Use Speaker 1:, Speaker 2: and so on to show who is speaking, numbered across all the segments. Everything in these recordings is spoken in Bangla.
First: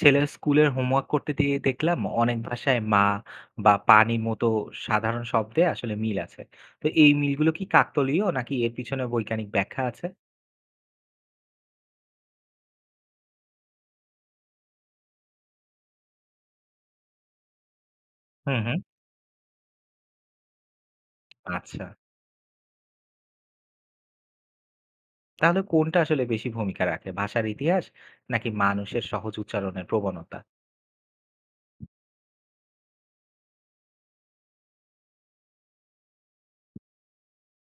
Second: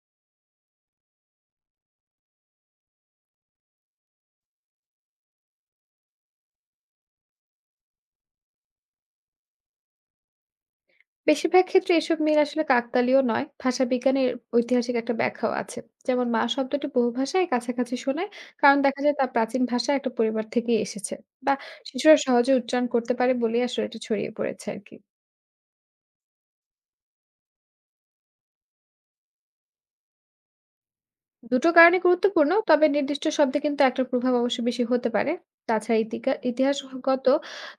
Speaker 1: ছেলের স্কুলের হোমওয়ার্ক করতে দিয়ে দেখলাম অনেক ভাষায় মা বা পানির মতো সাধারণ শব্দে আসলে মিল আছে। তো এই মিলগুলো কি কাকতালীয় নাকি এর পিছনে বৈজ্ঞানিক ব্যাখ্যা আছে?
Speaker 2: বেশিরভাগ ক্ষেত্রে এসব মিল আসলে কাকতালীয় নয়, ভাষাবিজ্ঞানের ঐতিহাসিক একটা ব্যাখ্যাও আছে। যেমন মা শব্দটি বহু ভাষায় কাছাকাছি শোনায়,
Speaker 1: হুম, হুম।
Speaker 2: কারণ দেখা যায় তা প্রাচীন ভাষায় একটা পরিবার থেকেই এসেছে। বা
Speaker 1: আচ্ছা,
Speaker 2: শিশুরা সহজে উচ্চারণ করতে পারে বলেই আসলে এটা ছড়িয়ে পড়েছে আরকি।
Speaker 1: তাহলে কোনটা আসলে বেশি ভূমিকা রাখে, ভাষার ইতিহাস নাকি মানুষের সহজ উচ্চারণের প্রবণতা?
Speaker 2: দুটো কারণে গুরুত্বপূর্ণ, তবে নির্দিষ্ট শব্দে কিন্তু একটার প্রভাব অবশ্য বেশি হতে পারে। তাছাড়া ইতিহাসগত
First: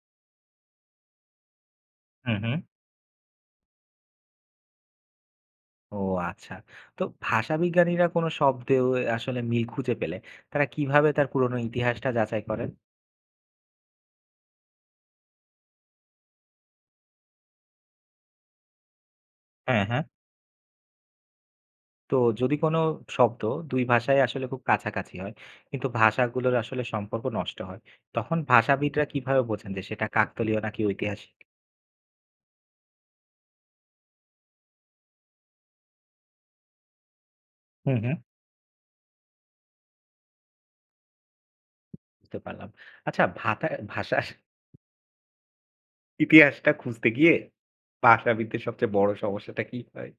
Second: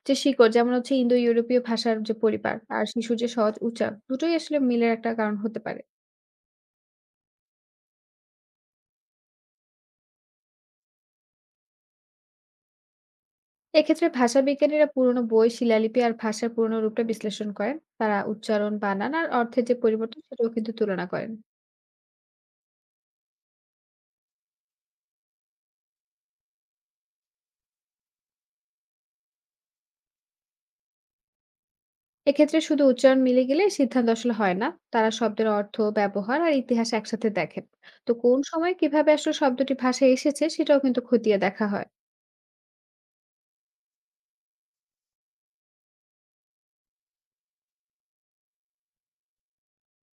Speaker 2: যে শিকড়, যেমন হচ্ছে ইন্দো ইউরোপীয় ভাষার যে
Speaker 1: হুম,
Speaker 2: পরিবার
Speaker 1: হুম।
Speaker 2: আর শিশুর যে সহজ উচ্চারণ, দুটোই আসলে মিলের একটা কারণ হতে পারে।
Speaker 1: ও আচ্ছা। তো ভাষাবিজ্ঞানীরা কোনো শব্দে আসলে মিল খুঁজে পেলে তারা কিভাবে তার পুরনো ইতিহাসটা যাচাই করেন?
Speaker 2: এক্ষেত্রে ভাষাবিজ্ঞানীরা পুরনো বই, শিলালিপি আর ভাষার পুরনো রূপটা বিশ্লেষণ করেন। তারা উচ্চারণ, বানান আর অর্থের যে
Speaker 1: হ্যাঁ, হ্যাঁ।
Speaker 2: পরিবর্তন সেটাও কিন্তু তুলনা করেন।
Speaker 1: তো যদি কোনো শব্দ ২ ভাষায় আসলে খুব কাছাকাছি হয়, কিন্তু ভাষাগুলোর আসলে সম্পর্ক নষ্ট হয়, তখন ভাষাবিদরা কিভাবে বোঝেন যে সেটা কাকতালীয় নাকি ঐতিহাসিক?
Speaker 2: এক্ষেত্রে শুধু উচ্চারণ মিলে গেলে সিদ্ধান্ত আসলে হয় না। তারা শব্দের অর্থ, ব্যবহার আর ইতিহাস একসাথে দেখেন।
Speaker 1: হুম,
Speaker 2: তো
Speaker 1: হুম।
Speaker 2: কোন সময় কিভাবে আসলে শব্দটি ভাষায় এসেছে সেটাও কিন্তু খতিয়ে দেখা হয়।
Speaker 1: বুঝতে পারলাম। আচ্ছা, ভাষার ইতিহাসটা খুঁজতে গিয়ে ভাষাবিদদের সবচেয়ে বড় সমস্যাটা কি হয়?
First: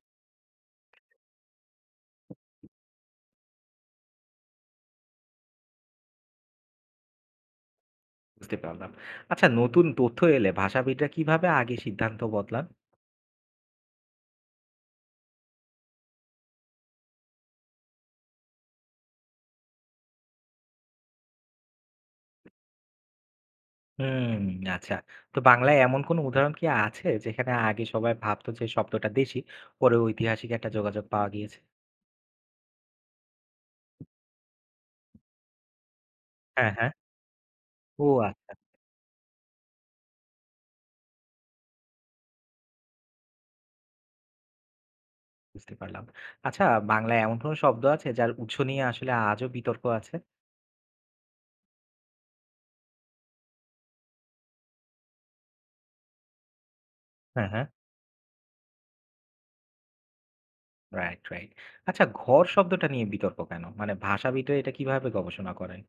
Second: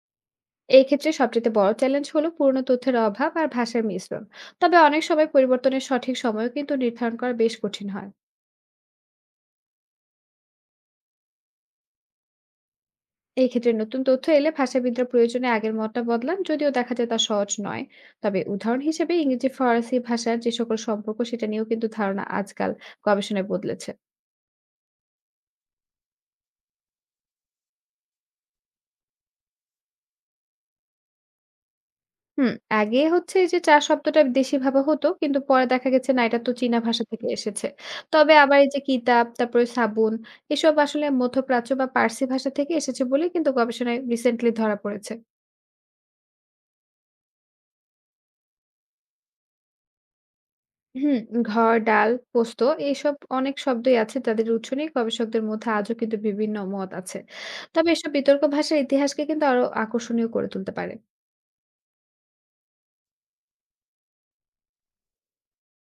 Speaker 2: এই ক্ষেত্রে সবচেয়ে বড় চ্যালেঞ্জ হলো পুরনো তথ্যের অভাব আর ভাষার মিশ্রণ। তবে অনেক সময় পরিবর্তনের সঠিক সময়ও কিন্তু নির্ধারণ করা বেশ কঠিন হয়।
Speaker 1: বুঝতে পারলাম। আচ্ছা, নতুন তথ্য এলে ভাষাবিদরা কিভাবে আগে সিদ্ধান্ত বদলান?
Speaker 2: এই ক্ষেত্রে নতুন তথ্য এলে ভাষাবিদরা প্রয়োজনে আগের মতটা বদলান যদিও দেখা যায় তা সহজ নয়। তবে উদাহরণ হিসেবে ইংরেজি ফরাসি ভাষার যে সকল সম্পর্ক সেটা নিয়েও কিন্তু ধারণা আজকাল গবেষণায় বদলেছে।
Speaker 1: হুম, আচ্ছা। তো বাংলায় এমন কোনো উদাহরণ কি আছে যেখানে আগে সবাই ভাবত যে শব্দটা দেশি, পরে ঐতিহাসিক একটা যোগাযোগ পাওয়া গিয়েছে?
Speaker 2: হুম। আগে হচ্ছে এই যে চা শব্দটা দেশি ভাবা হতো, কিন্তু পরে দেখা গেছে না এটা তো
Speaker 1: হ্যাঁ,
Speaker 2: চীনা
Speaker 1: হ্যাঁ।
Speaker 2: ভাষা থেকে এসেছে।
Speaker 1: ও
Speaker 2: তবে
Speaker 1: আচ্ছা।
Speaker 2: আবার এই যে কিতাব, তারপরে সাবুন, এসব আসলে মধ্যপ্রাচ্য বা পার্সি ভাষা থেকে এসেছে বলে কিন্তু গবেষণায় রিসেন্টলি ধরা পড়েছে।
Speaker 1: বুঝতে পারলাম। আচ্ছা, বাংলায় এমন কোন শব্দ আছে যার উৎস নিয়ে আসলে আজও বিতর্ক আছে?
Speaker 2: হুম, ঘর, ডাল, পোস্ত, এইসব অনেক শব্দই আছে যাদের উৎস নিয়ে গবেষকদের মধ্যে আজও কিন্তু বিভিন্ন মত আছে।
Speaker 1: হ্যাঁ, হ্যাঁ।
Speaker 2: তবে এসব বিতর্ক ভাষার ইতিহাসকে কিন্তু আরো আকর্ষণীয় করে তুলতে পারে।
Speaker 1: Right, right. আচ্ছা, ঘর শব্দটা নিয়ে বিতর্ক কেন? মানে ভাষাবিদরা এটা কিভাবে গবেষণা করেন?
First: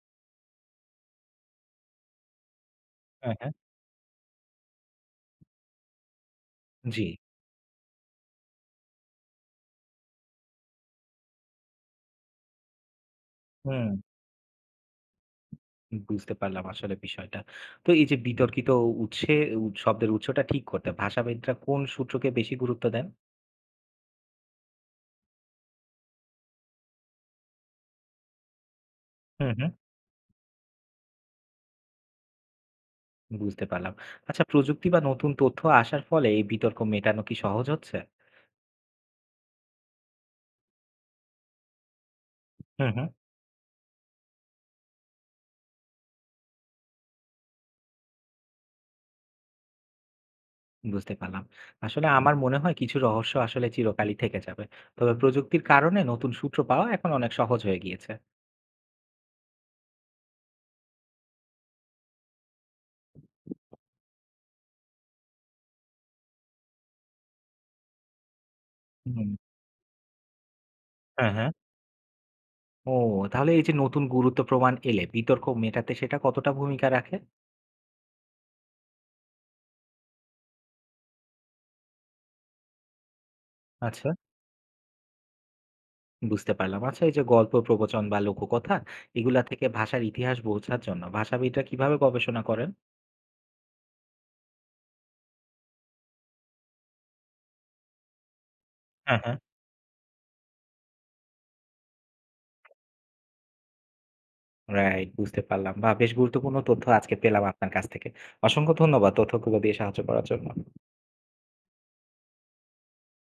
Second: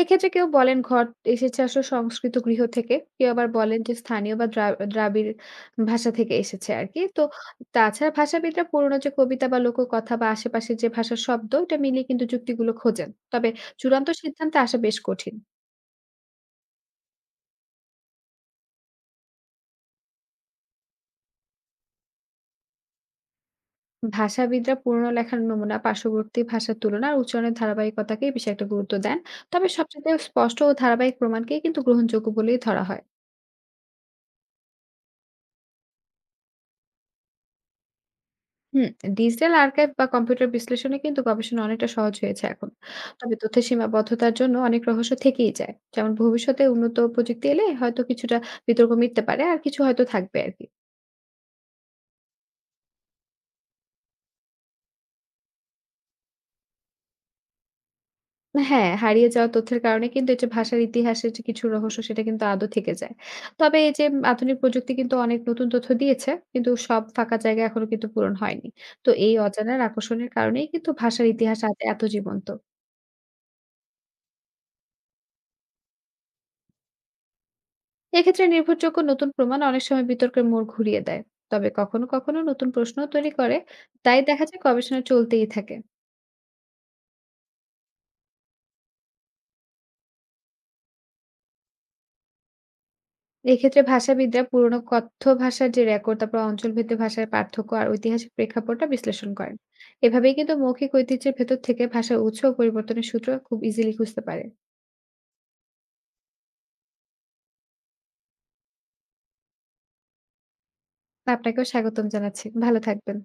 Speaker 2: এক্ষেত্রে কেউ বলেন ঘট এসেছে আসলে সংস্কৃত গৃহ থেকে, কেউ
Speaker 1: হ্যাঁ,
Speaker 2: আবার
Speaker 1: হ্যাঁ।
Speaker 2: বলেন যে স্থানীয় বা দ্রাবিড় ভাষা থেকে এসেছে আরকি।
Speaker 1: জি।
Speaker 2: তো তাছাড়া ভাষাবিদরা পুরোনো যে কবিতা বা লোককথা বা আশেপাশের যে ভাষার শব্দ এটা মিলিয়ে কিন্তু যুক্তিগুলো খোঁজেন। তবে
Speaker 1: হুম।
Speaker 2: চূড়ান্ত সিদ্ধান্তে আসা বেশ কঠিন।
Speaker 1: বুঝতে পারলাম আসলে বিষয়টা। তো এই যে বিতর্কিত উৎসে শব্দের উৎসটা ঠিক করতে ভাষাবিদরা কোন সূত্রকে বেশি গুরুত্ব দেন?
Speaker 2: ভাষাবিদরা পুরনো লেখার নমুনা, পার্শ্ববর্তী ভাষার তুলনা আর উচ্চারণের ধারাবাহিকতাকেই বেশি একটা গুরুত্ব দেন।
Speaker 1: হুম,
Speaker 2: তবে
Speaker 1: হুম।
Speaker 2: সবচেয়ে স্পষ্ট ও ধারাবাহিক প্রমাণকেই কিন্তু গ্রহণযোগ্য বলেই ধরা হয়।
Speaker 1: বুঝতে পারলাম। আচ্ছা, প্রযুক্তি বা নতুন তথ্য আসার ফলে এই বিতর্ক মেটানো কি সহজ হচ্ছে?
Speaker 2: হুম, ডিজিটাল আর্কাইভ বা কম্পিউটার বিশ্লেষণে কিন্তু গবেষণা অনেকটা সহজ হয়েছে এখন।
Speaker 1: হুম, হুম।
Speaker 2: তবে তথ্যের সীমাবদ্ধতার জন্য অনেক রহস্য থেকেই যায়। যেমন ভবিষ্যতে উন্নত প্রযুক্তি এলে হয়তো কিছুটা বিতর্ক মিটতে পারে আর কিছু হয়তো থাকবে আরকি।
Speaker 1: বুঝতে পারলাম। আসলে আমার মনে হয় কিছু রহস্য আসলে চিরকালই থেকে যাবে। তবে প্রযুক্তির কারণে নতুন সূত্র পাওয়া এখন অনেক সহজ হয়ে গিয়েছে।
Speaker 2: হ্যাঁ, হারিয়ে যাওয়া তথ্যের কারণে কিন্তু এই যে ভাষার ইতিহাসের যে কিছু রহস্য সেটা কিন্তু আদৌ থেকে যায়। তবে এই যে আধুনিক প্রযুক্তি কিন্তু অনেক নতুন তথ্য দিয়েছে, কিন্তু সব ফাঁকা জায়গা এখনো কিন্তু পূরণ হয়নি। তো
Speaker 1: হুম।
Speaker 2: এই অজানার আকর্ষণের কারণেই কিন্তু ভাষার
Speaker 1: হ্যাঁ, হ্যাঁ।
Speaker 2: ইতিহাস আজ এত জীবন্ত।
Speaker 1: ও, তাহলে এই যে নতুন গুরুত্ব প্রমাণ এলে বিতর্ক মেটাতে সেটা কতটা ভূমিকা রাখে?
Speaker 2: এক্ষেত্রে নির্ভরযোগ্য নতুন প্রমাণ অনেক সময় বিতর্কের মোড় ঘুরিয়ে দেয়। তবে কখনো নতুন প্রশ্নও তৈরি করে।
Speaker 1: আচ্ছা।
Speaker 2: তাই দেখা যায় গবেষণা চলতেই থাকে।
Speaker 1: বুঝতে পারলাম। আচ্ছা, এই যে গল্প, প্রবচন বা লোককথা, এগুলা থেকে ভাষার ইতিহাস বোঝার জন্য ভাষাবিদরা কিভাবে গবেষণা করেন?
Speaker 2: এক্ষেত্রে ভাষাবিদরা পুরনো কথ্য ভাষার যে রেকর্ড, তারপর অঞ্চলভেদে ভাষার পার্থক্য আর ঐতিহাসিক প্রেক্ষাপটটা
Speaker 1: হ্যাঁ,
Speaker 2: বিশ্লেষণ
Speaker 1: হ্যাঁ।
Speaker 2: করেন। এভাবেই কিন্তু মৌখিক ঐতিহ্যের ভেতর থেকে ভাষার উৎস ও পরিবর্তনের সূত্র খুব ইজিলি খুঁজতে পারে।
Speaker 1: রাইট, বুঝতে পারলাম। বাহ! বেশ গুরুত্বপূর্ণ তথ্য আজকে পেলাম আপনার কাছ থেকে। অসংখ্য ধন্যবাদ তথ্যগুলো দিয়ে সাহায্য করার জন্য।
Speaker 2: তো আপনাকেও স্বাগতম জানাচ্ছি। ভালো থাকবেন।